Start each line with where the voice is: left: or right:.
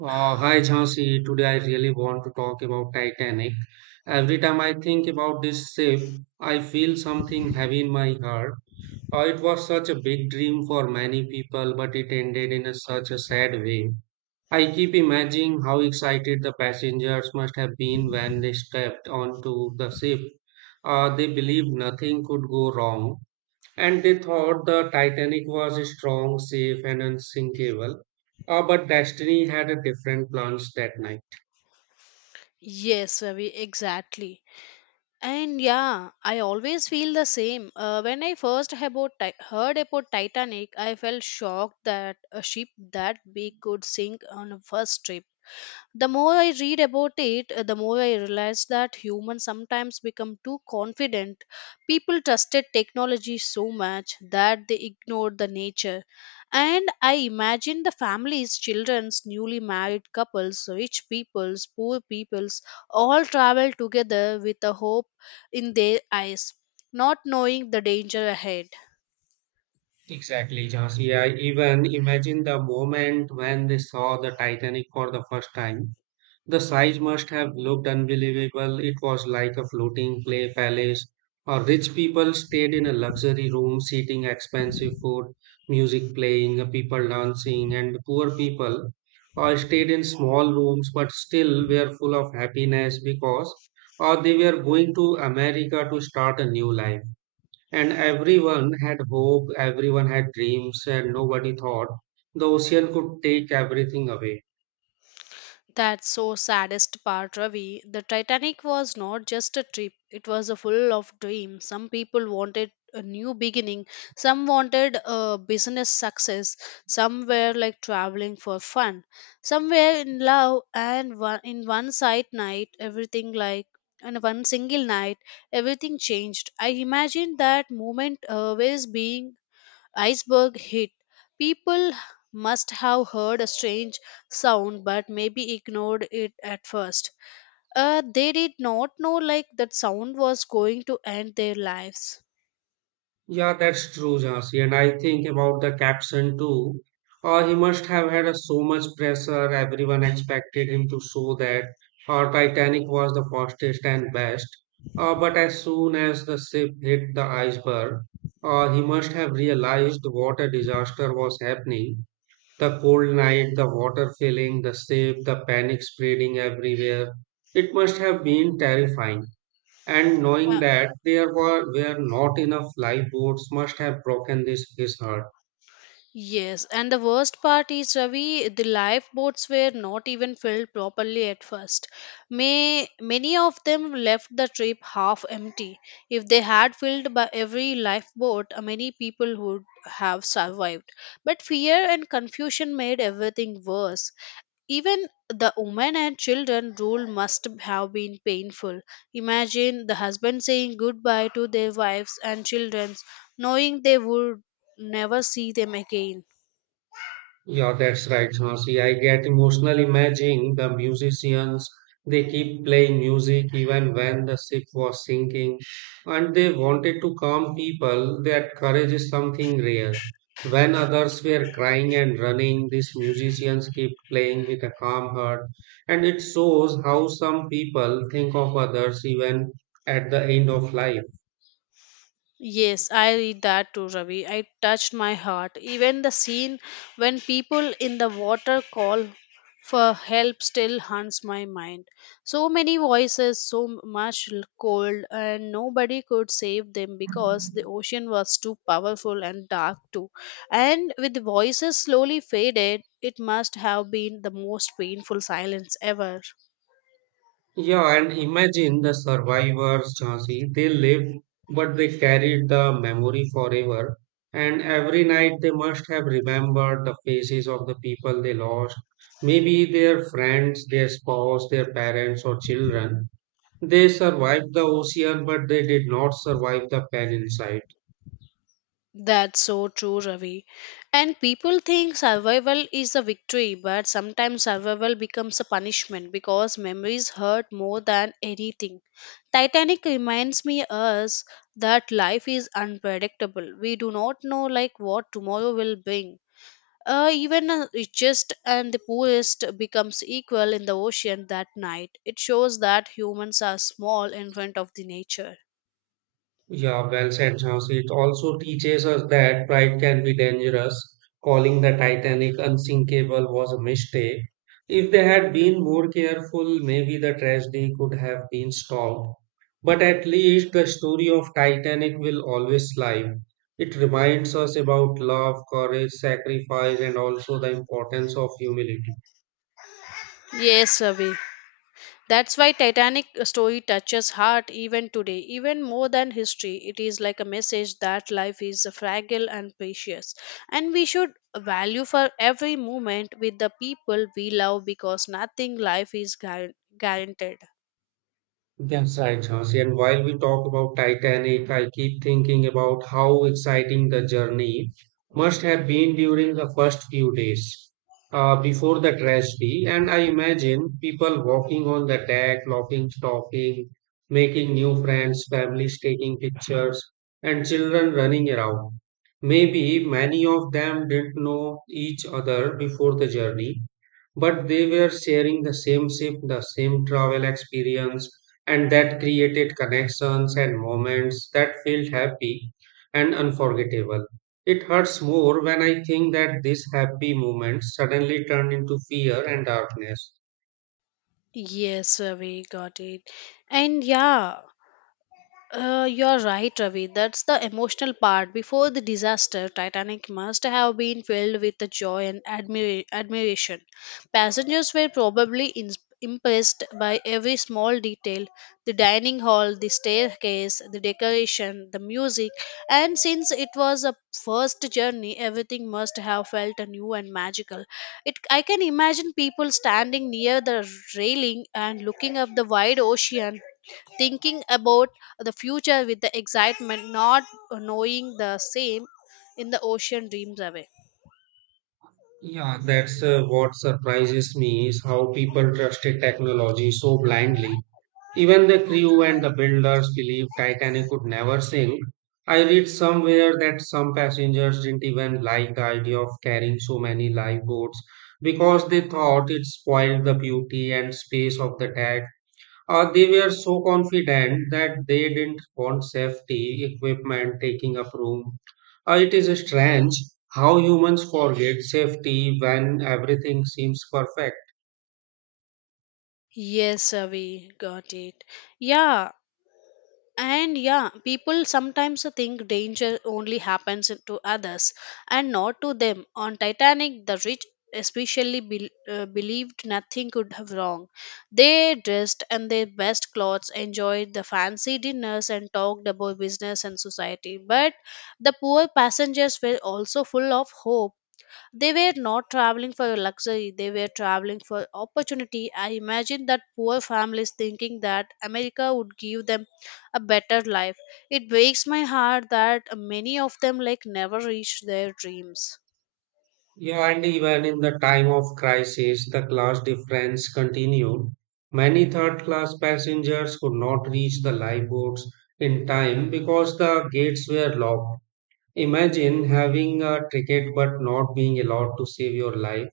right: Hi Jhansi, today I really want to talk about Titanic. Every time I think about this ship, I feel something heavy in my heart. It was such a big dream for many people, but it ended in a, such a sad way. I keep imagining how excited the passengers must have been when they stepped onto the ship. They believed nothing could go wrong, and they thought the Titanic was strong, safe, and unsinkable. But Destiny had a different plans that night.
left: Yes, Ravi, exactly. And yeah, I always feel the same. When I first heard about Titanic, I felt shocked that a ship that big could sink on a first trip. The more I read about it, the more I realize that humans sometimes become too confident. People trusted technology so much that they ignored the nature. And I imagine the families, children's, newly married couples, rich peoples, poor peoples, all travel together with a hope in their eyes, not knowing the danger ahead.
right: Exactly, Jhansi. Yeah, even imagine the moment when they saw the Titanic for the first time. The size must have looked unbelievable. It was like a floating play palace, or rich people stayed in a luxury room, eating expensive food, music playing, people dancing, and poor people all stayed in small rooms but still were full of happiness because or they were going to America to start a new life. And everyone had hope, everyone had dreams, and nobody thought the ocean could take everything away.
left: That's so saddest part, Ravi. The Titanic was not just a trip, it was a full of dreams. Some people wanted a new beginning, some wanted a business success, some were like traveling for fun, some were in love, and one, in one side night, everything like in one single night, everything changed. I imagine that moment always being iceberg hit, people must have heard a strange sound but maybe ignored it at first. They did not know like that sound was going to end their lives.
right: Yeah, that's true, Jhansi. And I think about the caption too. He must have had so much pressure. Everyone expected him to show that Titanic was the fastest and best. But as soon as the ship hit the iceberg, he must have realized what a disaster was happening. The cold night, the water filling the ship, the panic spreading everywhere. It must have been terrifying and knowing that there were not enough lifeboats must have broken this his heart.
left: Yes, and the worst part is, Ravi, the lifeboats were not even filled properly at first. May many of them left the trip half empty. If they had filled by every lifeboat, many people would have survived. But fear and confusion made everything worse. Even the women and children rule must have been painful. Imagine the husband saying goodbye to their wives and children, knowing they would never see them again.
right: Yeah, that's right, Jhansi. I get emotional imagining the musicians. They keep playing music even when the ship was sinking, and they wanted to calm people. That courage is something rare. When others were crying and running, these musicians keep playing with a calm heart, and it shows how some people think of others even at the end of life.
left: Yes, I read that too, Ravi. It touched my heart. Even the scene when people in the water call for help still haunts my mind. So many voices, so much cold, and nobody could save them because the ocean was too powerful and dark too. And with the voices slowly faded, it must have been the most painful silence ever.
right: Yeah, and imagine the survivors, Jhansi. They lived, but they carried the memory forever. And every night they must have remembered the faces of the people they lost. Maybe their friends, their spouse, their parents, or children. They survived the ocean, but they did not survive the pain inside.
left: That's so true, Ravi. And people think survival is a victory, but sometimes survival becomes a punishment because memories hurt more than anything. Titanic reminds me us that life is unpredictable. We do not know like what tomorrow will bring. Even the richest and the poorest becomes equal in the ocean that night. It shows that humans are small in front of the nature.
right: Yeah, well said, Jhansi. It also teaches us that pride can be dangerous. Calling the Titanic unsinkable was a mistake. If they had been more careful, maybe the tragedy could have been stopped. But at least the story of Titanic will always live. It reminds us about love, courage, sacrifice, and also the importance of humility.
left: Yes, Ravi. That's why Titanic story touches heart even today, even more than history. It is like a message that life is fragile and precious, and we should value for every moment with the people we love because nothing life is guaranteed.
right: That's right, Jhansi. And while we talk about Titanic, I keep thinking about how exciting the journey must have been during the first few days before the tragedy. And I imagine people walking on the deck, laughing, talking, making new friends, families taking pictures, and children running around. Maybe many of them didn't know each other before the journey, but they were sharing the same ship, the same travel experience and that created connections and moments that felt happy and unforgettable. It hurts more when I think that these happy moments suddenly turned into fear and darkness.
left: Yes, we got it. And yeah, you're right, Ravi. That's the emotional part. Before the disaster, Titanic must have been filled with the joy and admiration. Passengers were probably ins impressed by every small detail, the dining hall, the staircase, the decoration, the music. And since it was a first journey, everything must have felt new and magical. It, I can imagine people standing near the railing and looking up the wide ocean, thinking about the future with the excitement, not knowing the same in the ocean dreams away.
right: Yeah, that's what surprises me is how people trusted technology so blindly. Even the crew and the builders believed Titanic could never sink. I read somewhere that some passengers didn't even like the idea of carrying so many lifeboats because they thought it spoiled the beauty and space of the deck. They were so confident that they didn't want safety equipment taking up room. It is strange how humans forget safety when everything seems perfect.
left: Yes, we got it. Yeah, and yeah, people sometimes think danger only happens to others and not to them. On Titanic, the rich especially believed nothing could have wrong. They dressed in their best clothes, enjoyed the fancy dinners, and talked about business and society. But the poor passengers were also full of hope. They were not traveling for luxury, they were traveling for opportunity. I imagine that poor families thinking that America would give them a better life. It breaks my heart that many of them like never reach their dreams.
right: Yeah, and even in the time of crisis, the class difference continued. Many third class passengers could not reach the lifeboats in time because the gates were locked. Imagine having a ticket but not being allowed to save your life.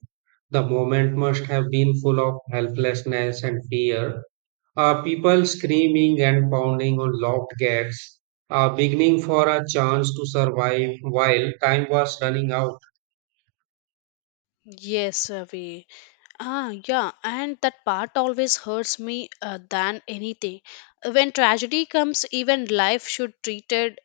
right: The moment must have been full of helplessness and fear. People screaming and pounding on locked gates, beginning for a chance to survive while time was running out.
left: Yes, Ravi. Ah, yeah, and that part always hurts me than anything. When tragedy comes, even life should treated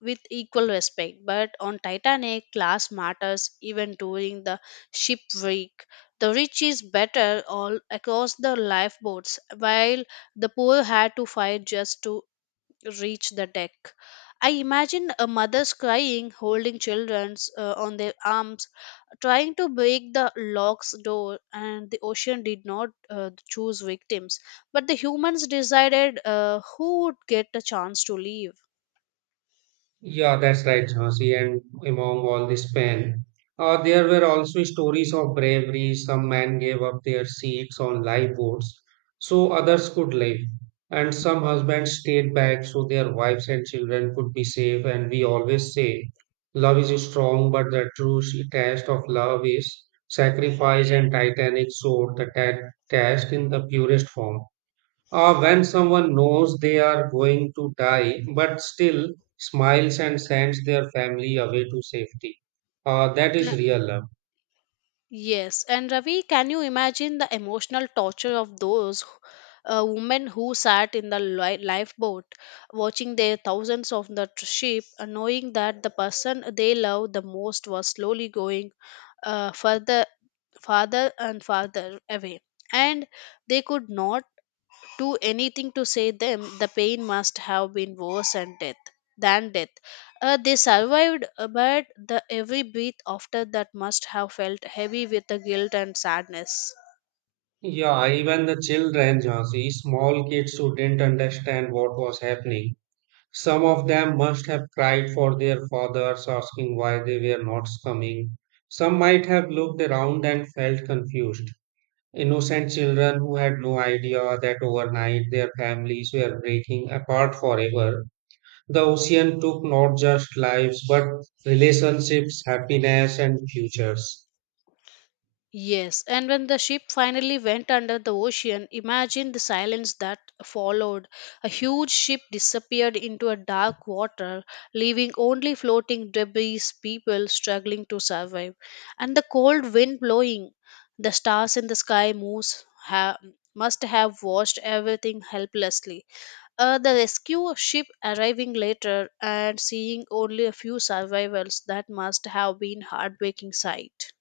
left: with equal respect. But on Titanic, class matters even during the shipwreck. The rich is better all across the lifeboats, while the poor had to fight just to reach the deck. I imagine a mother's crying, holding childrens on their arms, trying to break the lock's door, and the ocean did not choose victims, but the humans decided who would get a chance to leave.
right: Yeah, that's right, Jhansi. And among all this pain, there were also stories of bravery. Some men gave up their seats on lifeboats so others could live. And some husbands stayed back so their wives and children could be safe. And we always say, love is strong, but the true test of love is sacrifice. And Titanic showed the test in the purest form. When someone knows they are going to die but still smiles and sends their family away to safety. That is real love.
left: Yes, and Ravi, can you imagine the emotional torture of those women who sat in the lifeboat, watching their thousands of the sheep, knowing that the person they love the most was slowly going further, farther and farther away, and they could not do anything to save them, the pain must have been worse than death. Than death. They survived, but the every breath after that must have felt heavy with the guilt and sadness.
right: Yeah, even the children, Jhansi, small kids who didn't understand what was happening. Some of them must have cried for their fathers, asking why they were not coming. Some might have looked around and felt confused. Innocent children who had no idea that overnight their families were breaking apart forever. The ocean took not just lives, but relationships, happiness, and futures.
left: Yes, and when the ship finally went under the ocean, imagine the silence that followed. A huge ship disappeared into a dark water, leaving only floating debris, people struggling to survive, and the cold wind blowing. The stars in the sky moves must have watched everything helplessly. The rescue ship arriving later and seeing only a few survivors, that must have been heartbreaking sight.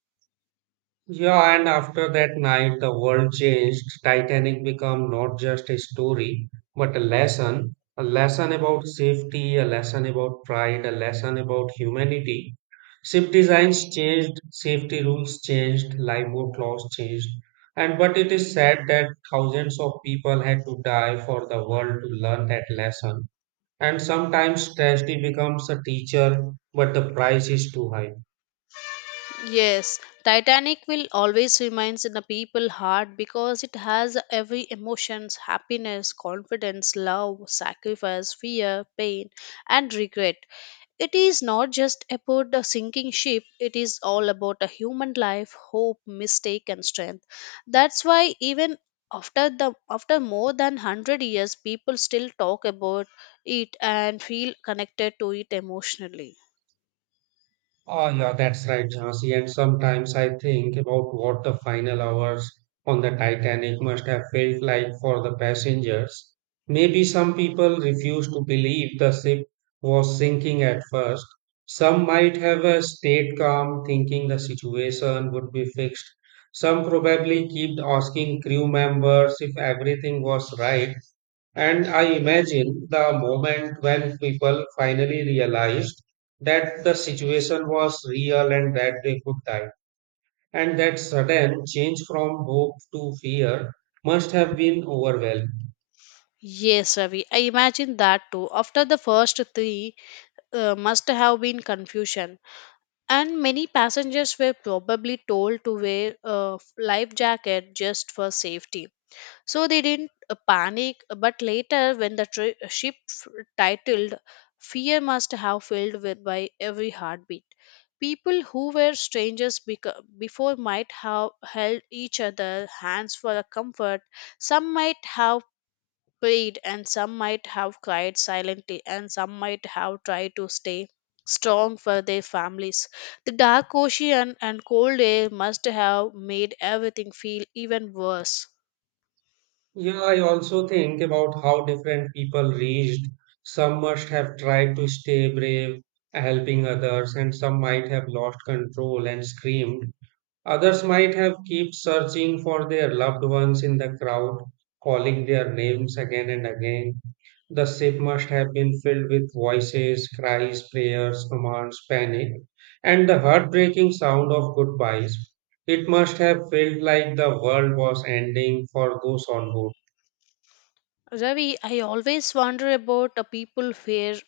right: Yeah, and after that night, the world changed. Titanic became not just a story, but a lesson. A lesson about safety, a lesson about pride, a lesson about humanity. Ship designs changed, safety rules changed, lifeboat laws changed. And but it is sad that thousands of people had to die for the world to learn that lesson. And sometimes tragedy becomes a teacher, but the price is too high.
left: Yes, Titanic will always remains in the people heart because it has every emotions, happiness, confidence, love, sacrifice, fear, pain and regret. It is not just about the sinking ship, it is all about a human life, hope, mistake and strength. That's why even after the after more than 100 years people still talk about it and feel connected to it emotionally.
right: Oh, yeah, that's right, Jhansi. And sometimes I think about what the final hours on the Titanic must have felt like for the passengers. Maybe some people refused to believe the ship was sinking at first. Some might have stayed calm, thinking the situation would be fixed. Some probably kept asking crew members if everything was right. And I imagine the moment when people finally realized that the situation was real and that they could die. And that sudden change from hope to fear must have been overwhelming.
left: Yes, Ravi, I imagine that too. After the first three, must have been confusion, and many passengers were probably told to wear a life jacket just for safety. So they didn't panic. But later, when the ship titled, fear must have filled with by every heartbeat. People who were strangers before might have held each other hands for a comfort, some might have prayed, and some might have cried silently, and some might have tried to stay strong for their families. The dark ocean and cold air must have made everything feel even worse.
right: Yeah, I also think about how different people reached. Some must have tried to stay brave, helping others, and some might have lost control and screamed. Others might have kept searching for their loved ones in the crowd, calling their names again and again. The ship must have been filled with voices, cries, prayers, commands, panic, and the heartbreaking sound of goodbyes. It must have felt like the world was ending for those on board.
left: Ravi, I always wonder about the people who were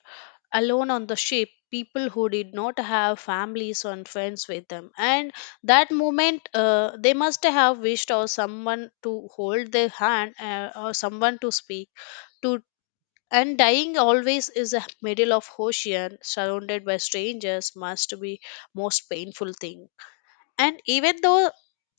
left: alone on the ship, people who did not have families or friends with them. And that moment, they must have wished or someone to hold their hand or someone to speak, to, and dying always is a middle of ocean surrounded by strangers must be most painful thing, and even though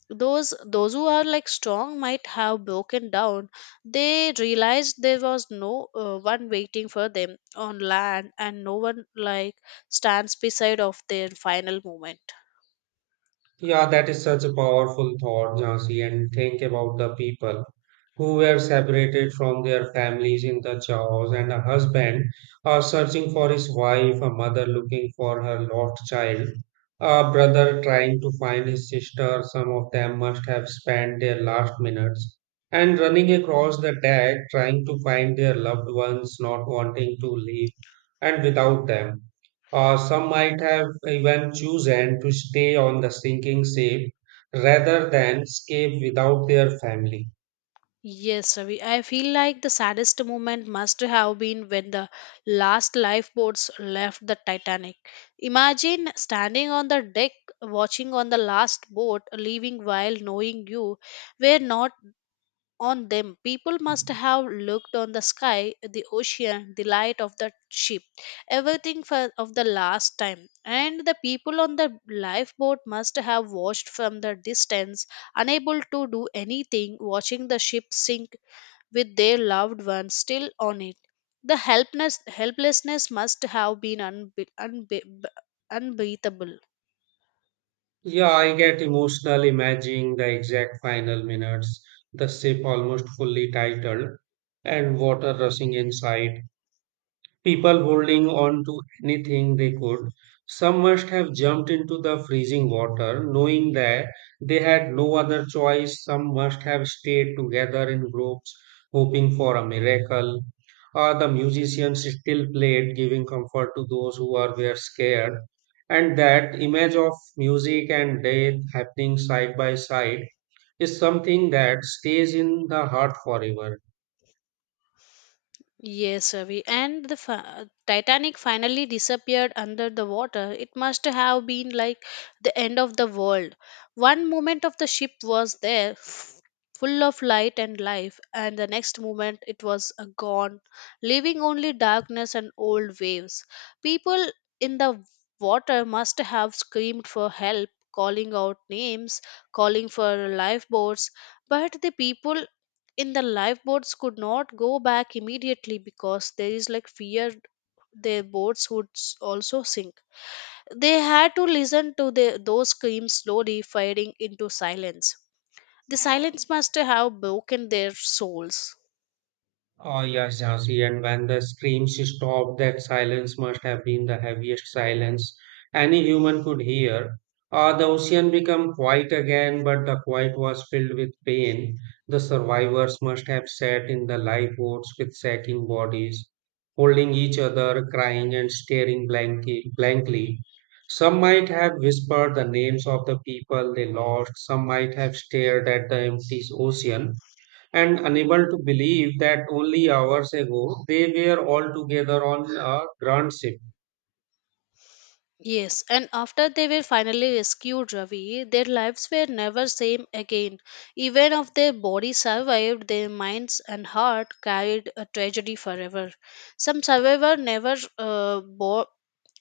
left: those who are like strong might have broken down, they realized there was no one waiting for them on land and no one like stands beside of their final moment.
right: Yeah, that is such a powerful thought, Jhansi. And think about the people who were separated from their families in the chaos, and a husband searching for his wife, a mother looking for her lost child, a brother trying to find his sister. Some of them must have spent their last minutes and running across the deck, trying to find their loved ones, not wanting to leave, and without them. Some might have even chosen to stay on the sinking ship rather than escape without their family.
left: Yes, Ravi. I feel like the saddest moment must have been when the last lifeboats left the Titanic. Imagine standing on the deck, watching on the last boat leaving while knowing you were not on them. People must have looked on the sky, the ocean, the light of the ship, everything for of the last time. And the people on the lifeboat must have watched from the distance, unable to do anything, watching the ship sink with their loved ones still on it. The helpless, helplessness must have been unbeatable.
right: Yeah, I get emotional imagining the exact final minutes, the ship almost fully titled and water rushing inside. People holding on to anything they could. Some must have jumped into the freezing water, knowing that they had no other choice. Some must have stayed together in groups, hoping for a miracle. Or the musicians still played, giving comfort to those who were scared. And that image of music and death happening side by side is something that stays in the heart forever.
left: Yes, Ravi. And the Titanic finally disappeared under the water. It must have been like the end of the world. One moment of the ship was there, full of light and life, and the next moment it was gone, leaving only darkness and old waves. People in the water must have screamed for help, calling out names, calling for lifeboats, but the people in the lifeboats could not go back immediately because there is like fear their boats would also sink. They had to listen to the, those screams slowly fading into silence. The silence must have broken their souls.
right: Oh, yes, Jhansi. And when the screams stopped, that silence must have been the heaviest silence any human could hear. The ocean became quiet again, but the quiet was filled with pain. The survivors must have sat in the lifeboats with sagging bodies, holding each other, crying and staring blankly. Some might have whispered the names of the people they lost, some might have stared at the empty ocean and unable to believe that only hours ago they were all together on a grand ship.
left: Yes, and after they were finally rescued, Ravi, their lives were never same again. Even if their body survived, their minds and heart carried a tragedy forever. Some survivor never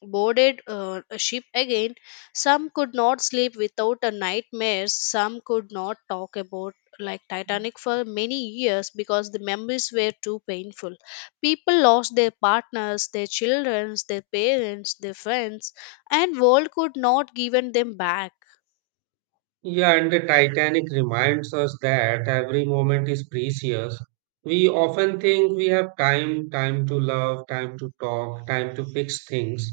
left: boarded a ship again. Some could not sleep without a nightmare. Some could not talk about like Titanic for many years because the memories were too painful. People lost their partners, their children, their parents, their friends, and world could not given them back.
right: Yeah, and the Titanic reminds us that every moment is precious. We often think we have time, time to love, time to talk, time to fix things,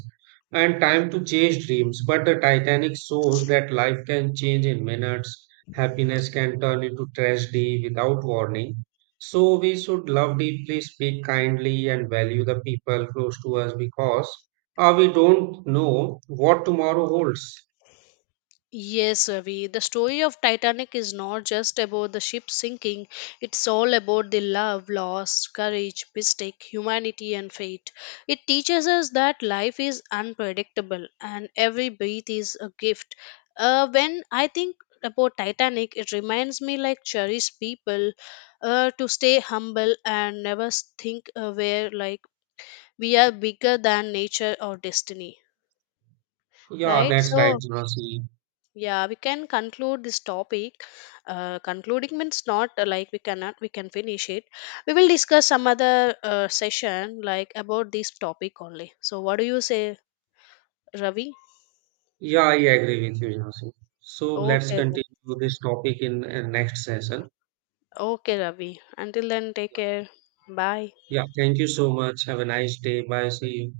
right: and time to chase dreams. But the Titanic shows that life can change in minutes, happiness can turn into tragedy without warning. So we should love deeply, speak kindly, and value the people close to us because we don't know what tomorrow holds.
left: Yes, Ravi, the story of Titanic is not just about the ship sinking. It's all about the love, loss, courage, mistake, humanity and fate. It teaches us that life is unpredictable and every breath is a gift. When I think about Titanic, it reminds me like cherish people to stay humble and never think we're like we are bigger than nature or destiny.
right: Yeah,
left: Right?
right: that's right,
left: So
right: Jhansi.
left: yeah, we can conclude this topic. Concluding means not like we cannot, we can finish it. We will discuss some other session like about this topic only. So what do you say, Ravi?
right: Yeah, I agree with you, Jhansi. So let's
left: Okay then.
right: continue this topic in next session.
left: Okay, Ravi, until then, take care. Bye.
right: Yeah, thank you so much. Have a nice day. Bye. See you.